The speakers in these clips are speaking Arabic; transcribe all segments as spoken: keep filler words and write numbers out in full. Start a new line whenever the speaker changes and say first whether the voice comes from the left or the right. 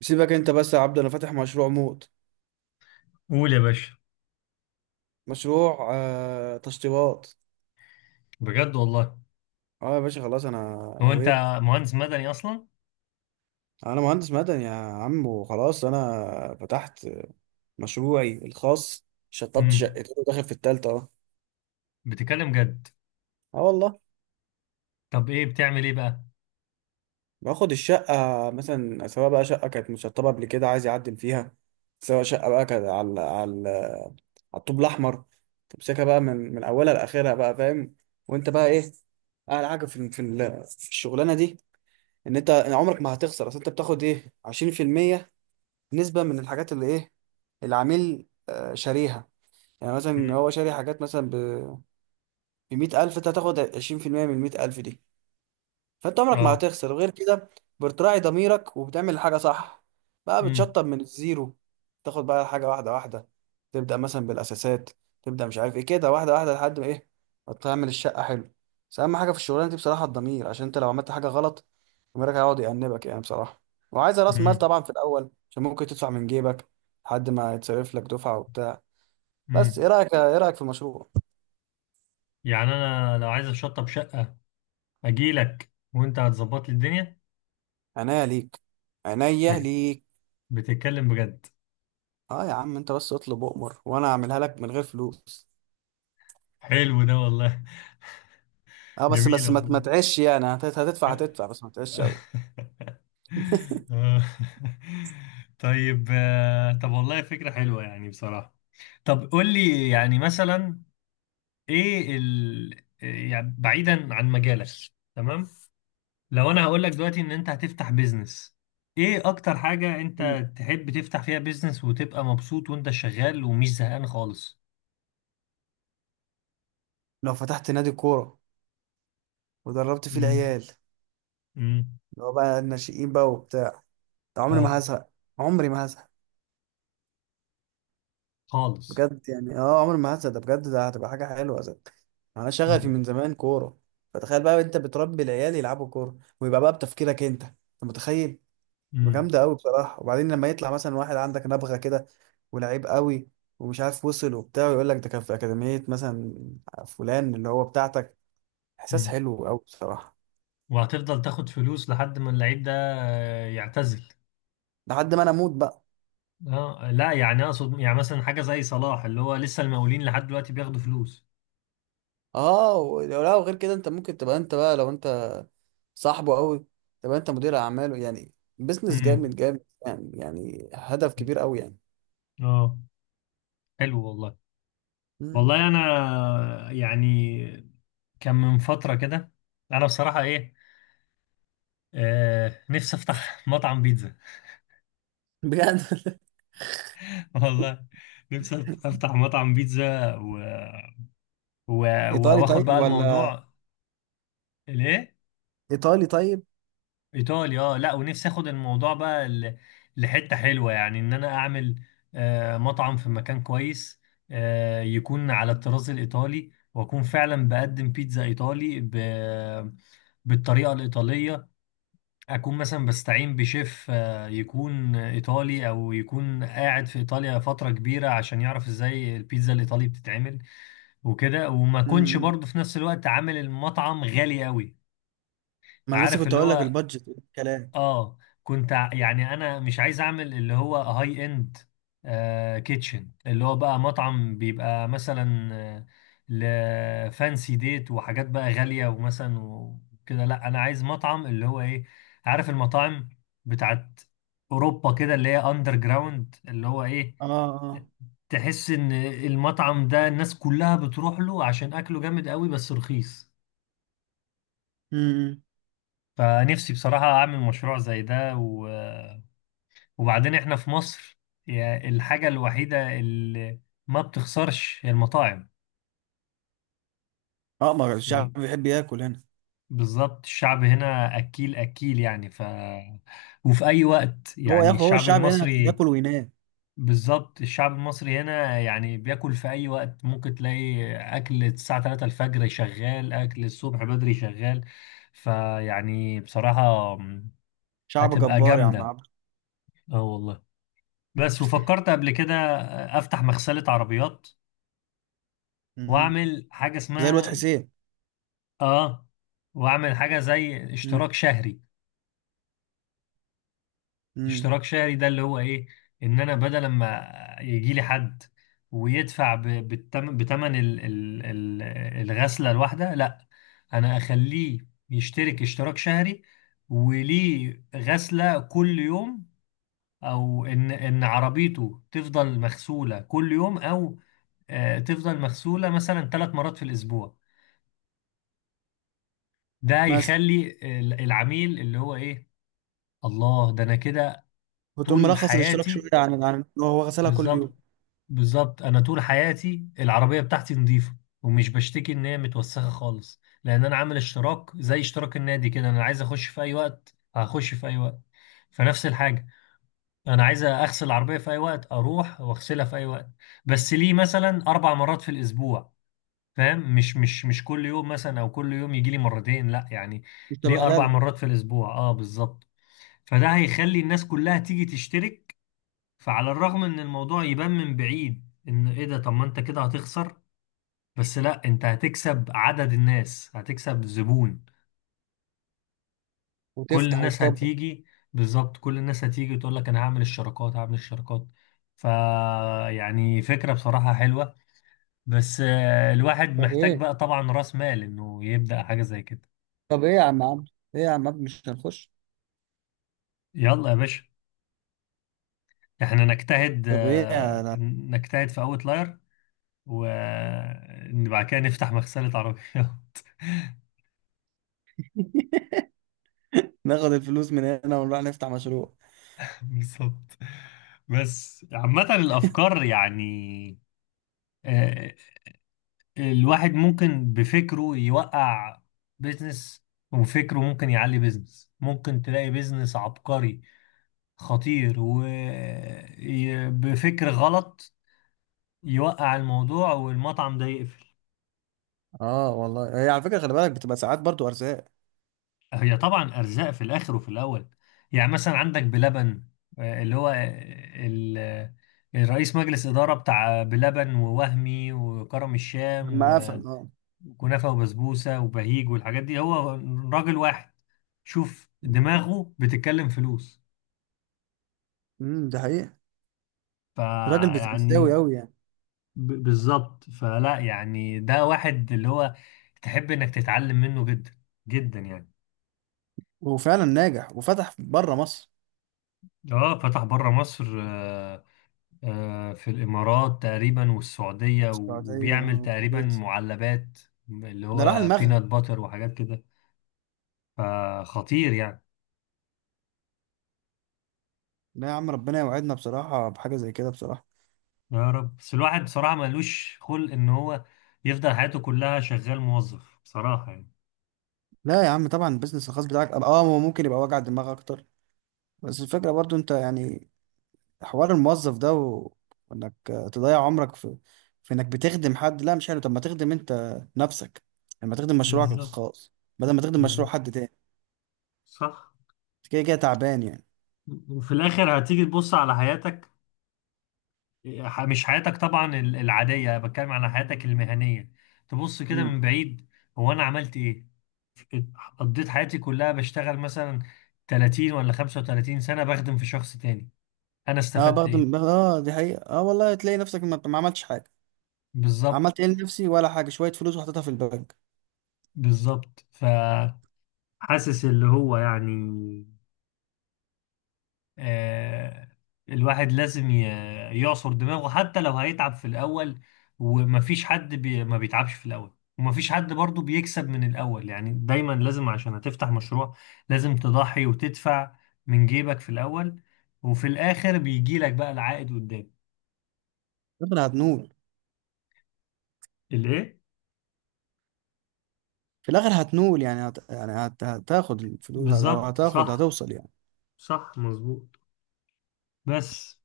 right: سيبك انت بس يا عبد، انا فاتح مشروع موت.
left: قول يا باشا.
right: مشروع آه تشطيبات.
left: بجد والله.
right: اه يا باشا، خلاص انا
left: هو انت
right: نويت.
left: مهندس مدني اصلا؟
right: انا مهندس مدني يا عم، وخلاص انا فتحت مشروعي الخاص. شطبت
left: امم
right: شقتين وداخل في التالتة اه.
left: بتتكلم جد؟
right: اه والله.
left: طب ايه بتعمل، ايه بقى؟
right: باخد الشقة مثلا، سواء بقى شقة كانت مشطبة قبل كده عايز يعدل فيها، سواء شقة بقى كانت على على على الطوب الأحمر. تمسكها بقى من من أولها لآخرها بقى، فاهم؟ وأنت بقى إيه، أعلى حاجة في في ال- في الشغلانة دي، ان انت عمرك ما هتخسر. اصل انت بتاخد ايه، عشرين في المية نسبة من الحاجات اللي ايه، العميل آه، شاريها. يعني مثلا
left: امم
right: هو شاري حاجات مثلا ب مية الف، انت هتاخد عشرين بالمية من مائة ألف دي. فانت عمرك ما
left: اه
right: هتخسر غير كده. بتراعي ضميرك وبتعمل الحاجه صح. بقى
left: امم
right: بتشطب من الزيرو، تاخد بقى حاجه واحده واحده. تبدا مثلا بالاساسات، تبدا مش عارف ايه كده، واحده واحده لحد ما ايه، ما تعمل الشقه حلو. بس اهم حاجه في الشغلانه دي بصراحه الضمير، عشان انت لو عملت حاجه غلط ضميرك هيقعد يأنبك يعني بصراحه. وعايزه راس مال
left: امم
right: طبعا في الاول، عشان ممكن تدفع من جيبك لحد ما يتصرف لك دفعه وبتاع. بس
left: امم
right: ايه رايك، ايه رايك في المشروع؟
left: يعني انا لو عايز اشطب شقة اجي لك وانت هتظبط لي الدنيا.
right: عينيا ليك. عينيا
left: بت-
right: ليك.
left: بتتكلم بجد؟
right: اه يا عم، انت بس اطلب اؤمر وانا اعملها لك من غير فلوس.
left: حلو ده والله.
right: اه بس
left: جميلة
right: بس ما
left: والله.
right: ما تعيش يعني، هت- هتدفع هتدفع بس ما تعيش قوي.
left: آه. طيب، آه، طب والله فكرة حلوة يعني بصراحة. طب قول لي يعني مثلا ايه ال... آه، يعني بعيدا عن مجالك. تمام. لو انا هقول لك دلوقتي ان انت هتفتح بيزنس، ايه اكتر حاجة
right: مم.
left: انت تحب تفتح فيها بيزنس وتبقى مبسوط وانت شغال ومش زهقان خالص؟
right: لو فتحت نادي كوره ودربت فيه
left: امم
right: العيال،
left: امم
right: اللي هو بقى الناشئين بقى وبتاع، ده عمري
left: اه.
right: ما هزهق. عمري ما هزهق.
left: خالص.
right: بجد يعني اه، عمري ما هزهق ده، بجد ده هتبقى حاجه حلوه ده. انا شغفي
left: امم
right: من زمان كوره. فتخيل بقى انت بتربي العيال يلعبوا كوره، ويبقى بقى بتفكيرك انت، انت متخيل؟
left: امم
right: جامده قوي بصراحه. وبعدين لما يطلع مثلا واحد عندك نبغه كده، ولعيب قوي، ومش عارف وصل وبتاع، ويقول لك ده كان في اكاديميه مثلا فلان اللي هو بتاعتك، احساس
left: أمم.
right: حلو قوي بصراحه.
left: وهتفضل تاخد فلوس لحد ما اللعيب ده، آه، يعتزل؟
right: لحد ما انا اموت بقى.
left: اه لا، يعني اقصد يعني مثلا حاجة زي صلاح اللي هو لسه المقاولين لحد دلوقتي بياخدوا فلوس.
right: اه ولو لا، وغير كده انت ممكن تبقى انت بقى، لو انت صاحبه قوي تبقى انت مدير اعماله، يعني بزنس
left: امم
right: جامد جامد يعني، يعني هدف كبير قوي يعني.
left: اه. حلو والله.
right: مم.
left: والله انا يعني كان من فترة كده، انا بصراحة ايه، آه، نفسي افتح مطعم بيتزا.
right: بجد
left: والله نفسي افتح مطعم بيتزا و... و... و-
right: ايطالي
left: واخد
right: طيب،
left: بقى
right: ولا؟
left: الموضوع. ليه؟
right: ايطالي طيب.
left: ايطالي اه. لا ونفسي اخد الموضوع بقى ل... لحتة حلوة يعني ان انا اعمل آه مطعم في مكان كويس، آه، يكون على الطراز الايطالي، واكون فعلا بقدم بيتزا ايطالي ب... بالطريقة الإيطالية. اكون مثلا بستعين بشيف، آه، يكون ايطالي او يكون قاعد في ايطاليا فتره كبيره عشان يعرف ازاي البيتزا الايطالي بتتعمل. وكده وما اكونش
right: مم.
left: برضه في نفس الوقت عامل المطعم غالي قوي.
right: ما انا لسه
left: عارف
right: كنت
left: اللي
right: اقول لك
left: هو،
right: البادجت كلام.
left: اه، كنت ع- يعني انا مش عايز اعمل اللي هو هاي اند كيتشن، اللي هو بقى مطعم بيبقى مثلا، آه، لفانسي ديت وحاجات بقى غالية ومثلا وكده. لا، انا عايز مطعم اللي هو ايه؟ عارف المطاعم بتاعت اوروبا كده، اللي هي اندر جراوند، اللي هو ايه،
right: اه. اه.
left: تحس ان المطعم ده الناس كلها بتروح له عشان اكله جامد قوي بس رخيص.
right: مم.
left: فنفسي بصراحة اعمل مشروع زي ده. وبعدين احنا في مصر، يعني الحاجة الوحيدة اللي ما بتخسرش هي المطاعم.
right: اه، ما الشعب
left: يعني
right: بيحب ياكل هنا.
left: بالظبط الشعب هنا أكيل أكيل يعني ف، وفي أي وقت
right: هو
left: يعني
right: ياكل هو
left: الشعب
right: الشعب هنا
left: المصري،
right: ياكل وينام.
left: بالظبط الشعب المصري هنا يعني بياكل في أي وقت، ممكن تلاقي أكل الساعة ثلاثة الفجر شغال، أكل الصبح بدري شغال. فيعني بصراحة
right: شعب
left: هتبقى
right: جبار يا عم
left: جامدة،
right: عبد.
left: اه والله. بس وفكرت قبل كده أفتح مغسلة عربيات
right: مم.
left: واعمل حاجه
right: زي الواد
left: اسمها،
right: حسين.
left: اه، واعمل حاجه زي
right: مم.
left: اشتراك شهري.
right: مم.
left: اشتراك شهري ده اللي هو ايه، ان انا بدل ما يجي لي حد ويدفع ب- بالتم... بتمن ال... ال... ال... الغسله الواحده، لا، انا اخليه يشترك اشتراك شهري، وليه غسله كل يوم، او ان ان عربيته تفضل مغسوله كل يوم، او آه، تفضل مغسوله مثلا ثلاث مرات في الاسبوع. ده
right: مثلا
left: يخلي ال- العميل اللي هو ايه؟ الله ده انا كده
right: وتقوم
left: طول
right: مرخص الاشتراك شويه
left: حياتي
right: عن عن هو غسلها كل يوم.
left: بالظبط. بالظبط انا طول حياتي العربية بتاعتي نظيفة ومش بشتكي ان هي متوسخة خالص، لان انا عامل اشتراك زي اشتراك النادي كده، انا عايز اخش في اي وقت هخش في اي وقت. فنفس الحاجة، انا عايز اغسل العربية في اي وقت اروح واغسلها في اي وقت، بس ليه مثلا اربع مرات في الاسبوع. فاهم؟ مش مش مش كل يوم مثلا او كل يوم يجي لي مرتين، لا يعني
right: مش تبقى
left: ليه اربع
right: هلاله.
left: مرات في الاسبوع، اه بالظبط. فده هيخلي الناس كلها تيجي تشترك. فعلى الرغم ان الموضوع يبان من بعيد ان ايه ده، طب ما انت كده هتخسر، بس لا انت هتكسب عدد الناس، هتكسب زبون. كل
right: وتفتح
left: الناس
right: وتكبر.
left: هتيجي. بالظبط كل الناس هتيجي وتقول لك انا هعمل الشراكات هعمل الشراكات. ف، يعني فكرة بصراحة حلوة، بس آه، الواحد
right: طب
left: محتاج
right: ايه،
left: بقى طبعا راس مال انه يبدأ حاجة زي كده.
right: طب ايه يا عم عبد؟ ايه يا عم عبد، مش هنخش؟
left: يلا يا باشا، احنا نجتهد،
right: طب ايه يا
left: آه،
right: لا.
left: نجتهد في اوتلاير وبعد كده نفتح مغسلة عربيات.
right: ناخد الفلوس من هنا ونروح نفتح مشروع.
left: بالظبط. بس عامة الأفكار يعني، آه، الواحد ممكن بفكره يوقع بيزنس وفكره ممكن يعلي بيزنس، ممكن تلاقي بيزنس عبقري خطير وبفكر غلط يوقع الموضوع والمطعم ده يقفل.
right: اه والله، هي على فكره خلي بالك بتبقى ساعات برضو ارزاق.
left: هي طبعا ارزاق في الاخر وفي الاول. يعني مثلا عندك بلبن، آه، اللي هو، آه، ال- الرئيس مجلس اداره بتاع بلبن ووهمي وكرم الشام
right: لما قفل
left: و-
right: اه.
left: وكنافه وبسبوسه وبهيج والحاجات دي، هو راجل واحد. شوف دماغه بتتكلم فلوس.
right: امم ده حقيقه. راجل بزنساوي
left: فيعني
right: قوي يعني.
left: ب- بالظبط، فلا يعني ده واحد اللي هو تحب انك تتعلم منه جدا جدا يعني.
right: وفعلا ناجح، وفتح بره مصر.
left: اه فتح بره مصر، آه، آه، في الإمارات تقريبا والسعودية و-
right: السعودية
left: وبيعمل
right: آه،
left: تقريبا
right: كويس.
left: معلبات، اللي
right: ده راح
left: هو بينات
right: المغرب.
left: باتر وحاجات كده، فخطير يعني.
right: لا يا عم، ربنا يوعدنا بصراحة بحاجة زي كده بصراحة.
left: يا رب، بس الواحد بصراحة ملوش خلق إن هو يفضل حياته كلها شغال موظف بصراحة يعني.
right: لا يا عم طبعا، البيزنس الخاص بتاعك اه هو ممكن يبقى وجع دماغ اكتر، بس الفكرة برضو انت يعني، حوار الموظف ده و... وانك آه، تضيع عمرك في، في انك بتخدم حد، لا مش حلو. طب ما تخدم انت نفسك، لما تخدم مشروعك
left: بالظبط.
right: الخاص بدل ما تخدم مشروع
left: بالظبط
right: حد تاني.
left: صح.
right: أنت كده كده تعبان يعني.
left: وفي الآخر هتيجي تبص على حياتك، ح- مش حياتك طبعا ال- العادية، بتكلم عن حياتك المهنية. تبص كده
right: امم.
left: من بعيد، هو أنا عملت إيه؟ قضيت حياتي كلها بشتغل مثلا تلاتين ولا خمسة وثلاثين سنة بخدم في شخص تاني، أنا
right: اه،
left: استفدت إيه؟
right: بخدم بخ- اه دي حقيقة، اه والله تلاقي نفسك ما ما عملتش حاجة.
left: بالظبط.
right: عملت ايه لنفسي؟ ولا حاجة، شوية فلوس وحطيتها في البنك.
left: بالظبط فحاسس اللي هو يعني، آه، الواحد لازم ي- يعصر دماغه حتى لو هيتعب في الأول. ومفيش حد بي ما بيتعبش في الأول ومفيش حد برضو بيكسب من الأول، يعني دايما لازم عشان هتفتح مشروع لازم تضحي وتدفع من جيبك في الأول، وفي الآخر بيجي لك بقى العائد قدام.
right: ربنا هتنور.
left: الإيه؟
right: في الاخر هتنول يعني، هت... يعني هت... هتاخد الفلوس، هت... او
left: بالظبط
right: هتاخد،
left: صح.
right: هتوصل يعني.
left: صح مظبوط. بس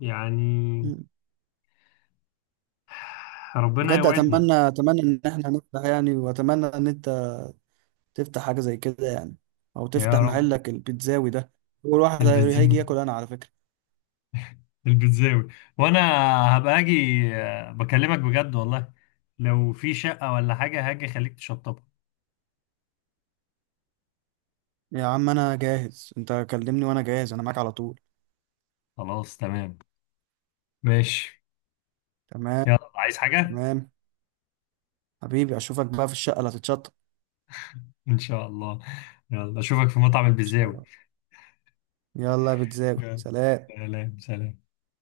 left: يعني
right: مم.
left: ربنا
right: بجد
left: يوعدنا.
right: اتمنى، اتمنى ان احنا نفتح يعني، واتمنى ان انت تفتح حاجه زي كده يعني، او
left: يا
right: تفتح
left: رب.
right: محلك البيتزاوي ده. اول واحد هي- هيجي
left: البنزين،
right: ياكل انا على فكره.
left: البيتزاوي. وانا هبقى اجي، آه، بكلمك بجد والله، لو في شقة ولا حاجة هاجي خليك تشطبها.
right: يا عم انا جاهز، انت كلمني وانا جاهز، انا معاك على طول.
left: خلاص تمام. ماشي.
right: تمام.
left: يلا، عايز حاجة؟
right: تمام. حبيبي، اشوفك بقى في الشقه اللي هتتشطب.
left: ان شاء الله. يلا اشوفك في مطعم البيتزاوي.
right: يلا يا بيتزاوي،
left: يلا
right: سلام.
left: سلام سلام.